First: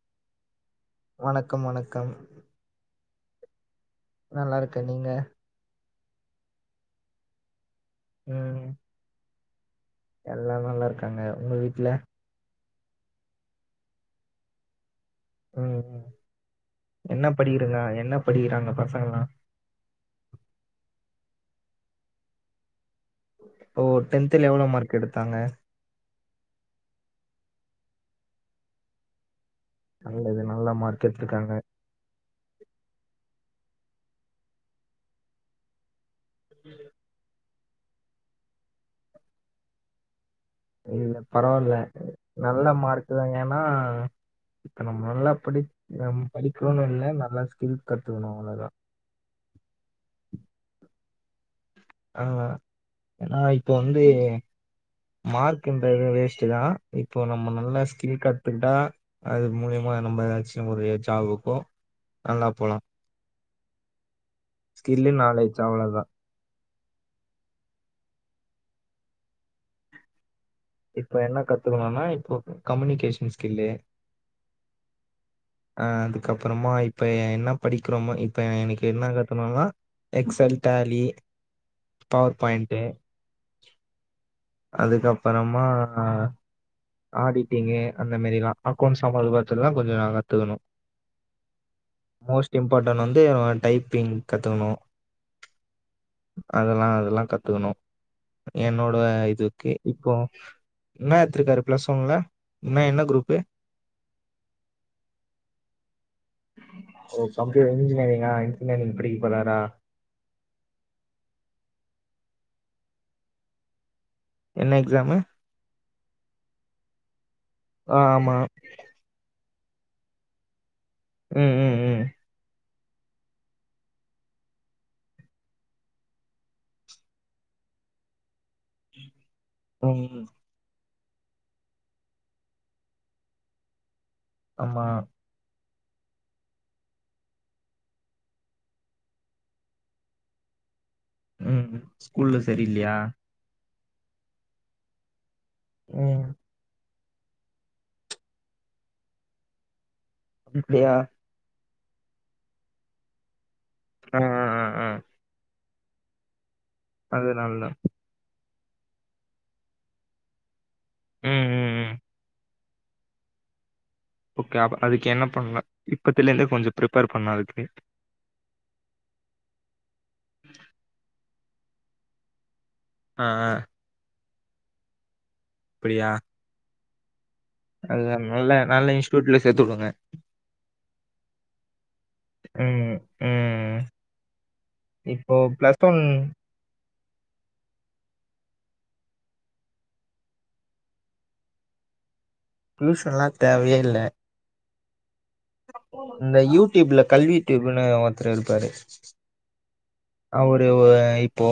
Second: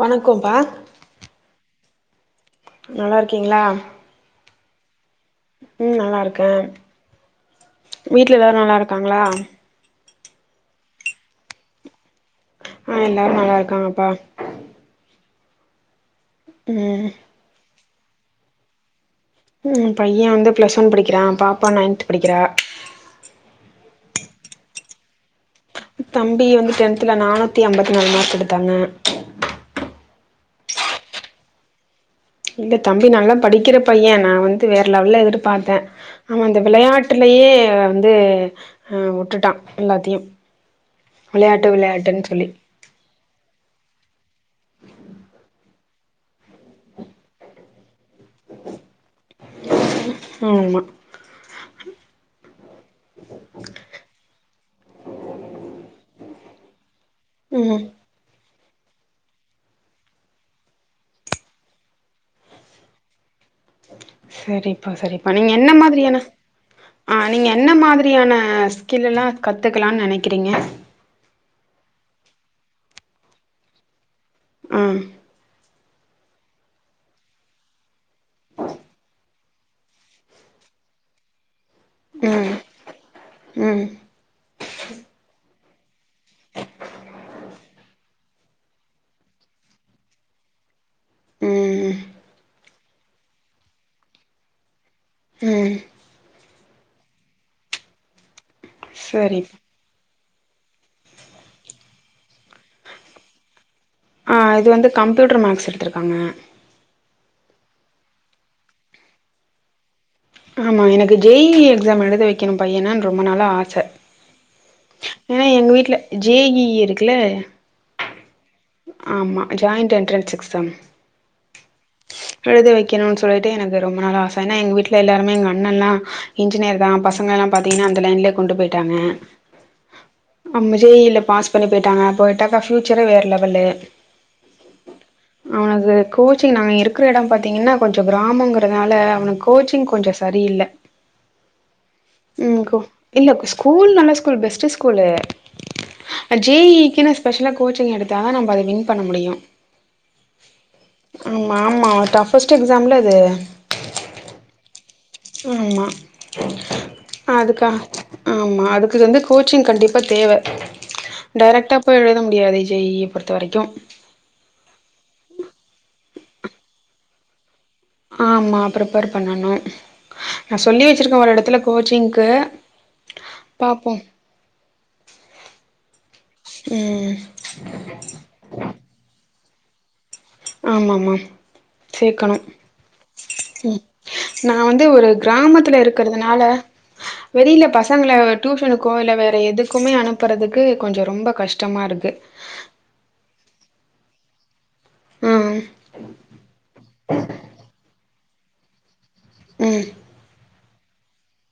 வணக்கோம்ப்பா வணக்கம் வணக்கம் நல்லா இருக்கீங்ளா நல்லாருக்கே நீங்க உம் நல்லாருக்கே வீட்ல எல்லாரு ம் நல்லாருக்காங்ளா எல்லா நல்லா இருக்காங்க உங்க வீட்ல ஆஹ் எல்லாரு நல்லா இருக்காங்கப்பா உம் ம் என்ன படிக்கிறங்க என் என்ன படிகிறாங்க பசங்கல்லா உம் ஏ பைய வந்து பிளஸ் ஒன் படிக்கிறா பாப்பா நைன்த் படிக்கிறா ஓ டென்த்துல எவ்ளோ மார்க் எடுத்தாங்க தம்பி வந்து டென்த்துல நானூத்தி அம்பத்தி நாலு மார்க் எடுத்தாங்க நல்லது நல்லா மார்க் எத்துருக்காங்க இல்ல தம்பி நல்லா படிக்கிற பைய நா வந்து வேற லெவல்ல எதிர்பாத்தே அவ அந்த வெளையாட்டுலேயே அ வந்து அ உட்டுட்டா எல்லாத்தியு இல்ல பரவால்ல நல்ல மார்க்கு தா ஏன்னா இப்ப நம்ம நல்லா படி நம் படிக்கோன்னனு இல்ல நல்லா ஸ்கில் கத்துக்கணு அவ்ளோதா ஆமா ஆனா நா இப்போ வந்து மார்க்ன்ற இது வேஸ்ட்டு தா இப்போ நம்ம ம் நல்ல ஸ்கில் கத் துகுட்டா அது மூலயமா நம்ம ஏதாச்சு ஒரு ஜாபுக்கோ நல்லா போலா சரிப்பா ஸ்கில்லு சரிப்பா நீங்க நாலேஜ் என்ன அவ்வளோதான் மாதிரியான அஹ் நீங்க என்ன மாதிரியான ஸ்கில் எல்லா கத்துக்கலானு நெனைக்கிறீங்க இப்ப என்ன கத்துக்கணுன்னா இப்போ கம்யூனிகேஷன் ஸ்கில்லு அஹ் அஹ் அதுக்கப்புறமா இப்ப என்ன படிக் கிறமோ இப்ப எனக்கு என்ன க- த்துகணுனா எக்ஸல் டேலி பவர் ம் பாயிண்ட்டு ம் அதுக்கப்பபறமா ஆடிட்டிங்கு அந்த மாதிரி எல்லா அக்கவுண்ட்ஸ் சம்மந்தப்பட்டது எல்லா கொஞ்ச கத்துக்கணும் ம் மோஸ்ட் இம்பார்ட்டன்ட் வந்து டைப்பிங் கத்துக்கணு உம் அதெல்லா அதெல்லா கத்துக்கணும் என்னோட சரி இதுக்கு இப்போ என்ன எடுத்துருக்காரு பிளஸ் ஒன்னுல என்ன என்ன குரூப்பு அஹ் இது வந்து கம்ப்யூட்டர் மேக்ஸ் எடுத்துருக்காங்க ஓ கம்ப்யூட்டர் இன்ஜினியரிங்கா இன்ஜினியரிங் படிக்க போராறா ஆமா எனக்கு ஜே இ இ எக்ஸாம் எழுத வைக்கணும் பையனனு ரொம்ப நாளா ஆசை என்ன எக்ஸாமு ஏன்னா எங்க வீட்டுல ஜே இ இ இருக்குல அஹ் ஆமா ஆமா ஜாயிண்ட் எண்ட்ரன்ஸ் எக்ஸாம் உம் உம் உம் எழுத வைக்கணும்னு சொல்லிட்டு எனக்கு ரொம்ப நாளா ஆச ஏன்னா எங்க வீட்டுல எல்லாருமே எங்க அண்ணன் லா இன்ஜினியர் தா பசங்க எல்லாம் பாத்தீங்கன்னா அந்த லைன்லயே கொண்டு போயிட்டாங்க உம் ஆமா ஜே இ இ ல பாஸ் பண்ணி போயிட்டாங்க போயிட்டாக்கா ஃபியூச்சரே வேற லெவல்லு ஆமா அது கோச்சிங் நாங்க இருக்கிற எடம் பார்த்தீங்கன்னா கொஞ்ச கிராமங்கிறதால அவனுக்கு கோச்சிங் கொஞ்ச சரியில்லை உம் ஸ்கூல்ல சரியில்லையா இல்ல ஸ்கூல் நல்ல ஸ் ல் பெஸ்ட் ஸ்கூல்லு ம் ஜே இ இ க்குனு ஸ்பெஷலா கோச்சிங் எடுத்தா தா நம்ம அத வின் பண்ண முடியு இப்பயா ஆமா ஆமா டஃப்ஃபஸ்ட் எக்ஸாம்ல அது அஹ் அஹ் அஹ் அஹ் ஆம்மா அது நல்லா ஆமா அதுக்கு இது வந்து கோச்சிங் கண்டிப்பா தேவ ம் ம் டேரக்ட்டா ம் போய் எழுத முடியாது ஜே இ இ பொறுத்த வரைக்கும் ஓகே அஹ் அதுக்கு என்ன பண்ணலாம் இப்பத்துல இருந்தே கொஞ்சம் பிரிப்பேர் பண்ணும் அதுக்கு ஆம்மா பிரிப்பர் பண்ணணும் நா சொல்லி வெச்சிருக்கேன் ஒரு இடத்துல கோச்சிங்க்கு அ அ பாப்போம் [inaudible] அப்படியா உம் அது நல்ல நல்ல இன்ஸ்டூட்ல சேர்த்து உட்டுரேன் ஆமாம்மா சேர்க்கணும் ம் ம் உம் நான் வந்து ஒரு இப்போ பிளஸ் கிராமத்துல ஒன் இருக்குறதுனால வெளியில பசங்கள டியூஷனுக்கோ இல்ல வேற எதுக்குமே அனுப்புறதுக்கு கொஞ்சம் ரொம்ப கஷ்டமா இருக்கு டியூஷன்லாம் தேவையே இல்ல ம் இந்த யூடியூப்ல கல்வி டியூப்ன்னு [unintelligible] ம் ஒரு இப்போ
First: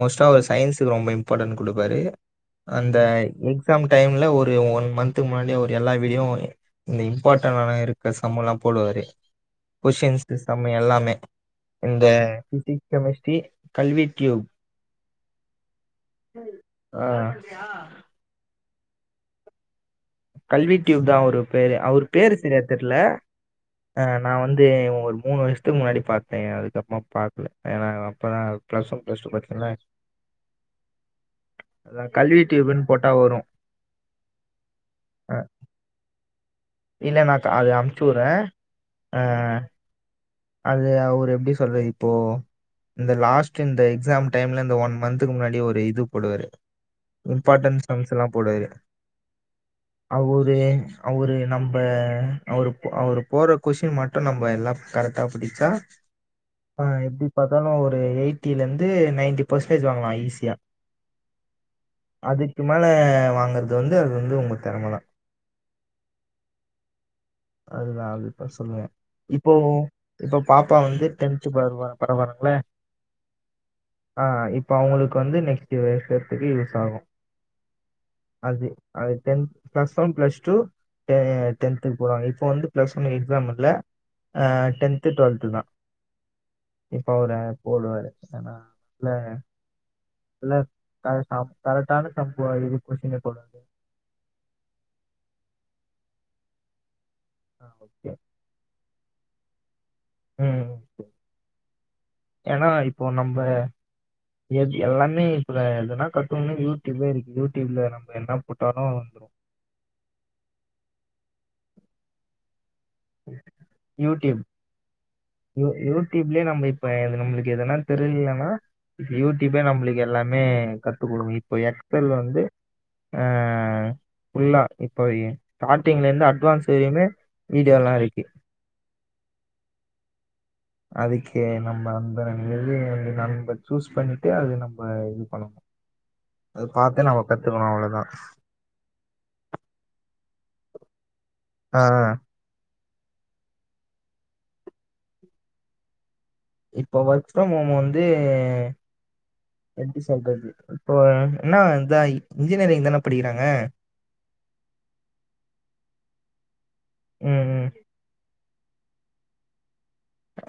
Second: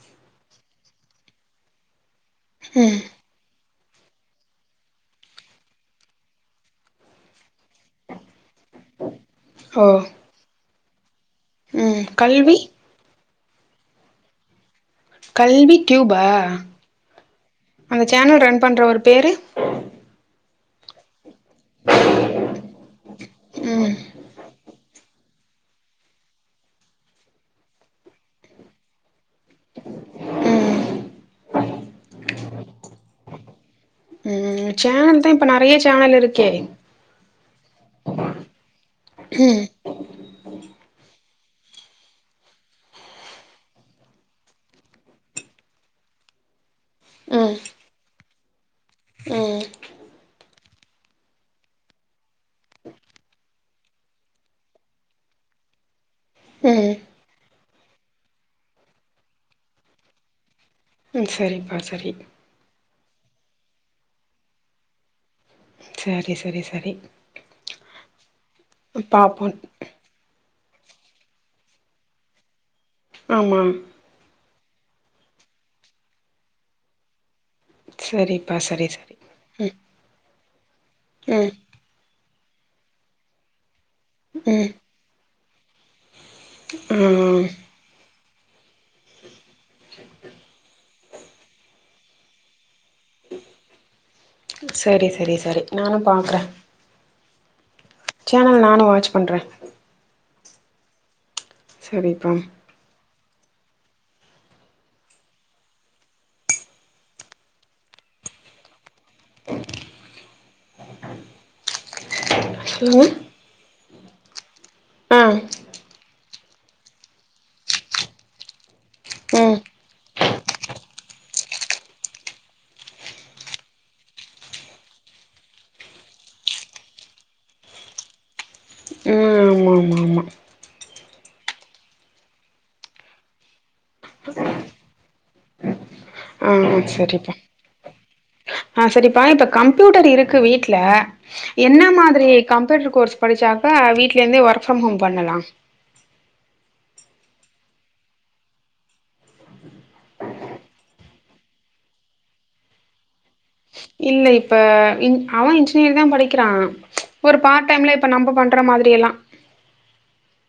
மோஸ்டா சயின்ஸுக்கு ரொம்ப இம்பார்ட்டன் கொடுப்பாரு அந்த ம் க் எஃஸாம்டைம்ல ஒரு ஒன் மந்த்துக்கு முன்னாடி ஒரு எல்லா வீடியும் இந்த இம்பார்டண்ட இருக்க சம்பளா போடுவாரு ஓ கொஸ்டின்ஸ் சம் எல்லாமே ம் இந்த கல்வி சஷி கல்வி டூப் கல்வி டூப்பா ஆஹ், அந்த சேனல் ரெண்டு பண்றவரு பேரு கல்வி டியூப் தான் ஒரு பேரு அவர் பேரு சரியா தெர்ல ம் நான் வந்து ஒர் மூணு வருஷத்துக்கு முன்னாடி பார்த்தேன் அதுக்கப்புறமா பார்கல ஏன்னா அப்பறதான் பிளஸ் ஒன் பிளஸ் டூ பத்தல ம் அதான் கல்வி டூயூப்புன்னு போட்டா வரும் ம் சேனல் தான் ஆஹ், இப்ப நறைய சேனல் இருக்கே இல்ல நான் அது அமுச்சு விறேன் அ அது அப் அவ எப்படி சொல்றரு இப்போ இந்த லாஸ்ட் இந்த எக்ஸாம் டைம்ல இந்த ஒன் மந்த்துக்கு முன்னாடி ஒரு இது போடுவாரு ம் இம்பார்ட்டன்ஸ் சம்ஸ்லா போடுவாரு ம் அவுரு அவரு நம்ப அவரு அவரு போற கொஷிடின் மட்டு நம்ம எல்லா கரக்ட் ட்ட படிச்சா ஆ ம் எப்பிடி ப இருந்தாலு ஒரு எயிட்டில இருந்து நைன்டி பெர்சன்டேஜ் வாங்கலா ஈஸியா ம் சரிப்பா சரி அதுக்கு மேல வாங்கறது வந்து அது வந்து உங்க தெறமதா செரி செரி செரி அதுதான் அது சொல்லுவேன் இப்போ பாப்போன்னு இப்போ இப்ப பாப்பா வந்து டென்துக்கு வருவா பரவரருங்களே ஆமா இப்போ அவங்களுக்கு வந்து நெக்ஸ்டு வர்ஷத்துக்கு யூஸ் ஆகு சரிப்பா அது சரி அது சரி டென்த் ம் பிளஸ் ஒன் பிளஸ் டு ம் டென்துக் போவாங்க இப்ப வந்து பிளஸ் ஒன் எக்ஸாம் இல்ல ஆ ம் டென்த் டென்த்து டுவெல்துதா இப்ப அவரு ம் போடுவாரு அதனால இல்ல கரெக்ட் தா கரெக்டான சம்பவோ [unintelligible] சொல்லருது சரி சரி சரி நானு பாக்குறே ஓகே சேனல் நானு வாச் பண்றே உம் சரிப்பா ஏன்னா இப்போ நம்ப எது எல்லாமே இப்பல எதுனா கட்டணனா யூடியூப்பே இருக்கு யூடியூப்ல நம்ப என்ன போட்டாலு வந்துரு [inaudible] உ யூடியூப் யூடியூப்லயே நம்ம இப்ப இது நம்மளுக்கு எதுனா தெரியலன்னா இப்ப ம் ம் யூடியூபே நம்மளுக்கு எல்லாமே கத்துக்கொடுக்கு இப்ப எக்ஸ்யெல் வந்து ஆ புல்லா இப்ப ஸ்டார்ட்டிங்ல இருந்து அட்வான்ஸ் வரையுமே வீடியோ எல்லா இருக்கு ஆமா ஆமா அதுக்கே நம்ம அந்த ந வ நம்ம சூஸ் பண்ணிட்டு அது நம்ம இது பண்ணணு ஆ அது பாத்து நம்ம சரிப்பா கத்துக்கணு அவ்ளோதா ஆ சரிப்பா இப்ப கம்ப்யூட்டர் இருக் கு வீட்ல என்ன ஆ மாதிரி கம்ப்யூட்டரு கோர்ஸ் படிச்சாக்க வீட்ல இருந்தே ஒர்க் ஃப்ரம் ஹோம் பண்ணலாம் இப்போ ஒர்க் ஃப்ரம் ஹோம் வந்து எப்டி சொல்றது இப்போ என்னான் இன்ஜினியரிங் தான படிக்கிறாங்க இல்ல இப்ப அவன் இன்ஜினியரிங் தா படிக்கிறா ஒரு ம் ம் பார்ட் டைம்ல இப்ப நம்ம பண்ற மாதி டியலா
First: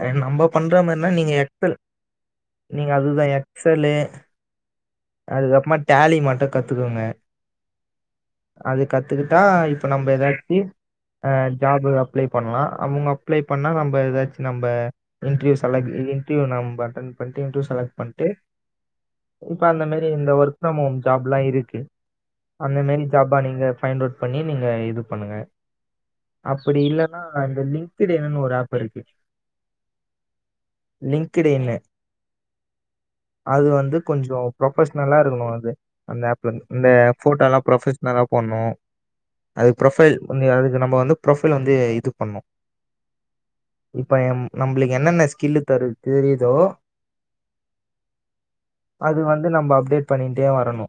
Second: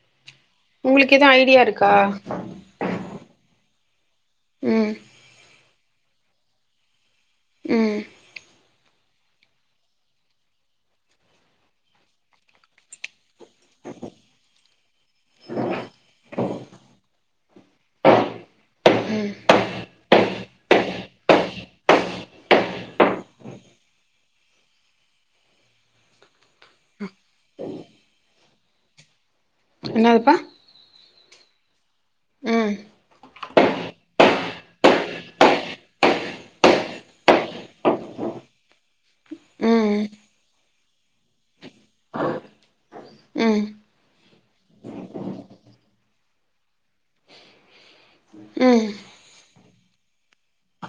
எ நம்ப பண்ற மார்லா நீங்க எக்ஸ் எல் இருக்கா நீங்க அதுதா எ சொல்லு ம் அதுகப்பமாட் டேலி மட்டு கத்துகுங்க உம் அது கத்துகுட்டா இப்ப நம்ப ஏதாச்சி அ ஜாபு அப்ளை பண்லா அவுங்க அப்ளை பண்ணா நம்ப ஏதாச்சி நம்ப இன்ட்ரிவ் செலக் இ இன்ட்ரிவ் நம்ப அடன் பண்ட்டு இன்ட்ரிவ் செலக்ட் பண்ட்டு ம் இப்ப அந்த மாரி ரி இந்த ஒர்க் ஃப்ரம் ஹோம் ஜாப்லா இருக்கு அந்த மாரி ஜாபா நீங்க ஃபைண்ட் அவ்ட் பண்ணி நீங்க இது பண்ணுங்க அப்புடி இல்லனா இந்த லின்க்ட் இன்னுனு ஒரு ஆப்பிருக்கு என்னாதுபா லிங்க்ட் இன்னு அது வந்து கொஞ்சொ ப்ரொஃபஷ்னலாருக்குணு அது அந்த ஆப்ல இந்த ஃபோட்டோலா ப்ரொஃபஷ்னலா போட்ணு அது ம் ப்ரொஃபைல் அதுக்கு நம்ம வந்து ப்ரொஃபைல வந்து இது பண்ணு ம் இப்ப எம் நம்ளுக் என்னென்ன ஸ்கில்லு தரு தெரியுதோ ம் அது வந்து நம்ப அப்டேட் பண்ணிட்டே வரணு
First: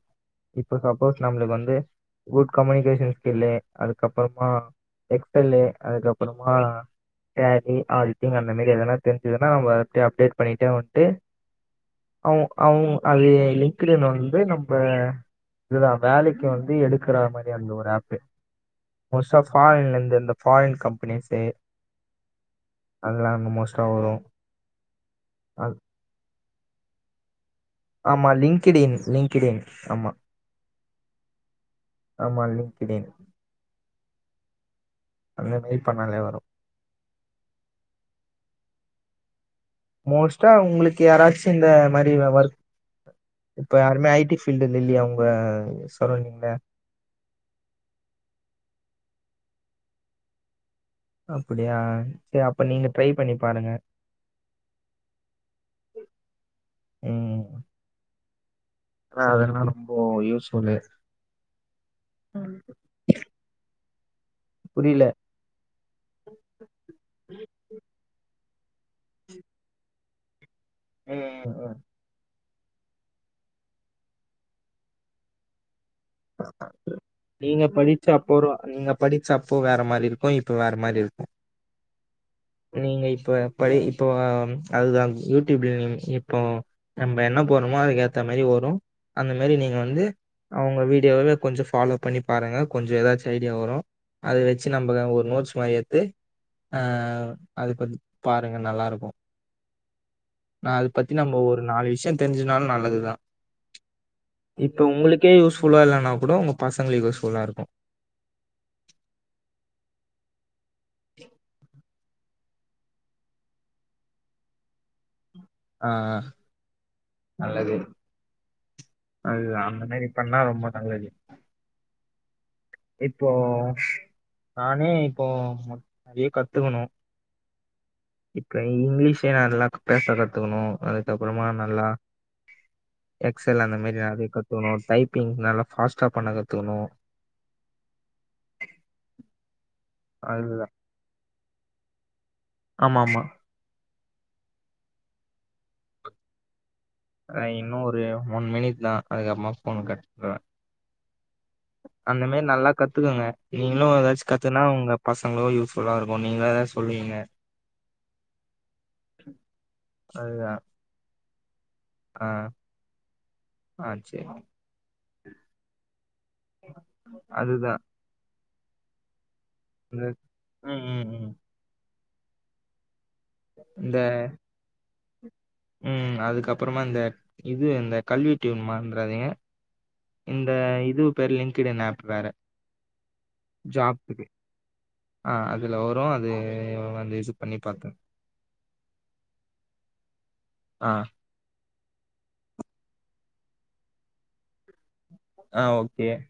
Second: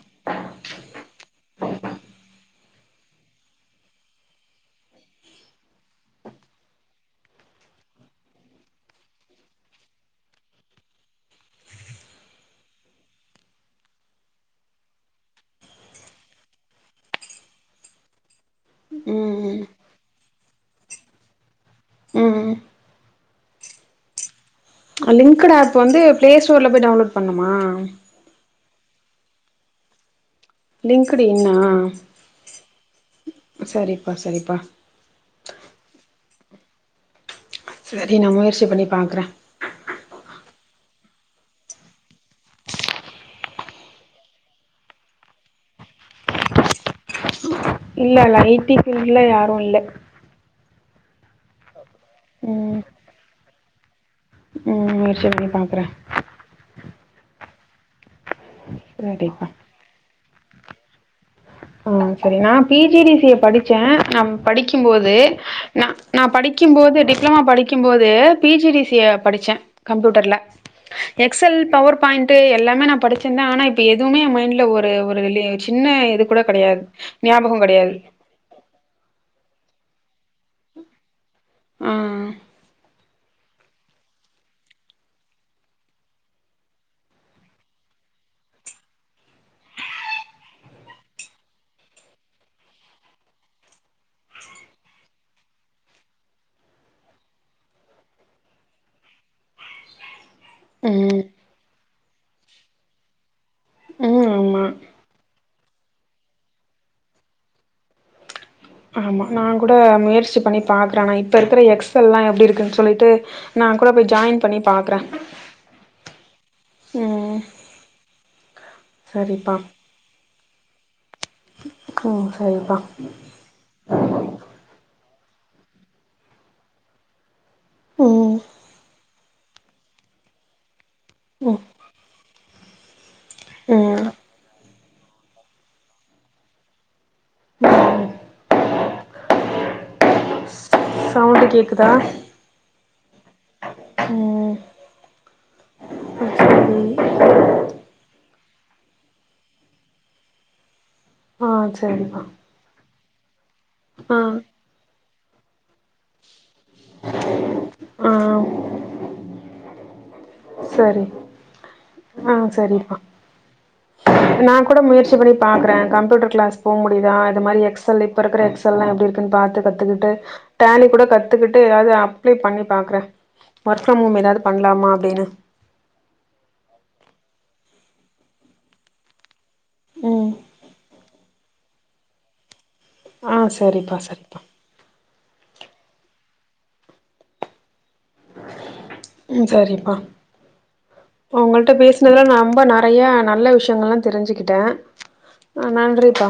இப்ப சப்போஸ் நம்ளுக் வந்து குட் கம்யூனிகேஷன் ஸ்கில்லு அதுக்கப்றொமா எக்ஸல்லு அதுக்கப்றொமா டேலி ஆடிடிங் அந்த மாரி எதனா தெரிஞ்சுதுன்னா நம்ம அப்டே அப்டேட் பண்ணிட்டே வண்ட்டு அவு அவுங் அது லிங்க்டுன் வந்து நம்ப இதுதா வேலைக்கு வந்து எடுக்குற மாரி அந்த ஒரு ஆப்பு மோஸ்ட்டா ம் ஃபாரின்லருந்து அந்த ஃபாரின் கம்பெனிஸு உம் ம் அதலா அங்க மோஸ்டா வரு லின்குடு ஆப் வந்து பிளேஸ் டோர்ல போய் டவுலோட் பண்ணும் மா கிடின் லின்கிடின் ஆமா லின்குடு இன்னா ஆமா லிங்க்டுஇன் செரிப்பா செரிப்பா அந்த மாரி பண்ணாலே வரு சரி நா முயற்சி பண்ணி பாக்றே மோஸ்டா உங்ளுக்கு யாராச்சு இந்த மாரி ஒர் இப்ப யாருமே ஐ டி ஃபீல்ட்ல இல்லையா உங்க சரௌண்டிங்ல இல்லல்ல ஐ டி ஃபீல்ட்ல யாரு இல்ல அப்புடியா சேர் அப்ப நீங்க ட்ரை பண்ணி பாருங்க உம் முயற்சி பண்ணி பாக்றெ ஆ [unintelligible] ரொம்பொ யூஸ் சொல்லு ஆஹ் செரி நா P G D C A படிச்சே நம் புரியல படிக்கிம்போது ந நா படிக்கிம்போது டிப்ளமோ படிக்கிம்போது P G D C A படிச்சே கம்ப்யூட்டர்ல எக்ஸ் ம் எல் ம் பவர் பாயிண் டு எல்லாமே நா படுச்செந்தா ஆனா இப்ப எதுவுமே எ மைண்ட்ல ஒரு ஒரு வெள்ளையாய்ர்ச்சு இனிமே நீங்க படிச்ச அப்பறோ நீங்க படிச்ச அப்போ வேற மாரி இருக் கையெழுத்து வேற மாரி இருக்கு உம் நீங்க இப்ப படி இப்ப அதுதா யூட்யூப்ல இப்ப நம்ப என்ன போட்றமோ அதுக்கேத்த மாரி வரு அந்த மாரி நீங்க வந்து அவுங்க வீட் இப்பவே கொஞ்சோ ஃபாலோ பண்ணி பாருங்க கொஞ்சோ ஏதாச்சு ஐடியா வரோ அத வெச்சு நம்ம ஒரு நோட்ஸ் மாரி எத்து ஆ அத பாருங்க நல்லாருக்கோ ஆ அத பத்தி ம் நம்ம ஒரு நாலு விஷயோ தெரிஞ்சினாலு நல்லதுதா ம் ஆமா இப்ப உங்ளுக்கே யூஸ் புல்லா இல்லன்னா கூட உங்க பசங்களுக்கு யூஸ் ஃபுல்லா இருக்கோ ஆமா நா கூட முயற்சி பண்ணிப் பாக்றனா இப்ப இருக்கிற எக்ஸ் எல்லா எப்டி இருக்குன்னு சொல்லிட்டு நா கூட போய் ஜாயின் பண்ணி பாக்குற ஆ ஆ நல்லது அது அந்த மேரி பண்ணா ரொம் ம்ப நல்லது ஹோ இப்போ நானே இப்போ மொத் நறிய கத்துக்கணோ ம் இப்ப இங்கிலீஷ் ஏனா ம் ம் அதுதா அவன்ட கேக்குதா ஆமா மா ம் சரி அதா இன்னோரு ஒன் மினிட் தா அதுக்கப்றமா ஃபோன கட்பன்னுவ ஆ சரிப்பா அந்த மேரி நல்லா கத்துக்கங்க நீங்களு ஆ ஏதாச்சு கத்துனா உங்க பசங்களு யூஸ் புல்லா இருக்கோ நீங்களா ஏதாச் சொல்வீங்க ஆ அதுதா சரி ஆ சரிங்ப்பா ஆ சேரி நா கூட முயற்சி பண்ணி பாக்குற கம்ப்யூட்டர் கிளாஸ் போ முடியுதா அது மாரி அதுதா எக்ஸ் எல் இப்ப இர்க்குற எக்ஸ் எல்லா எப்டி இருக்குனு பாத் இந்த கத்துகிட்டு ம் டேலி கூட ம் ம் கத்துகிட்டு எதாவது அப் அப்ளை பண்ணி பாக்ற ஒர்க் இந்த ஃபரம் ஹோம் ஏதாவது பண்லாமா அப்டினு ம் அதுக்கப்றமா இந்த இது இந்த கல்வி டியூன்மறந்ராதீங்க ம் இந்த இது பேரு லிங்க்டு இன் ஆப் வேற ஆ சரிப்பா ஜாப்க்கு சரிப்பா ஆ அதுல வரு அது வந்து இது பண்ணி பாத்த ம் சரிபா ஆ அவங்கள்ட பேசினதுல நா நொம்ப நா நெறையா நல்ல விஷ்யங்கள்லா தெரிஞ்சுக்கிட்டே ஆ ஆஹ் ஓகே நன்றிப்பா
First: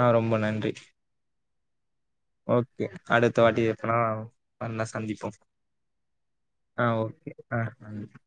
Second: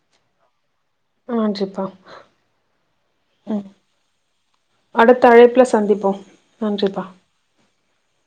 ஆஹ் ரொம்ப நன்றி ஆஹ் ஓகே அடுத்த வாட்டி எப்பனா ஒன்னா சந்திப்போ அடுத்த அழைப்புல சந்திப்போம் ஆஹ் நன்றிப்பா ஓகே ஆஹ்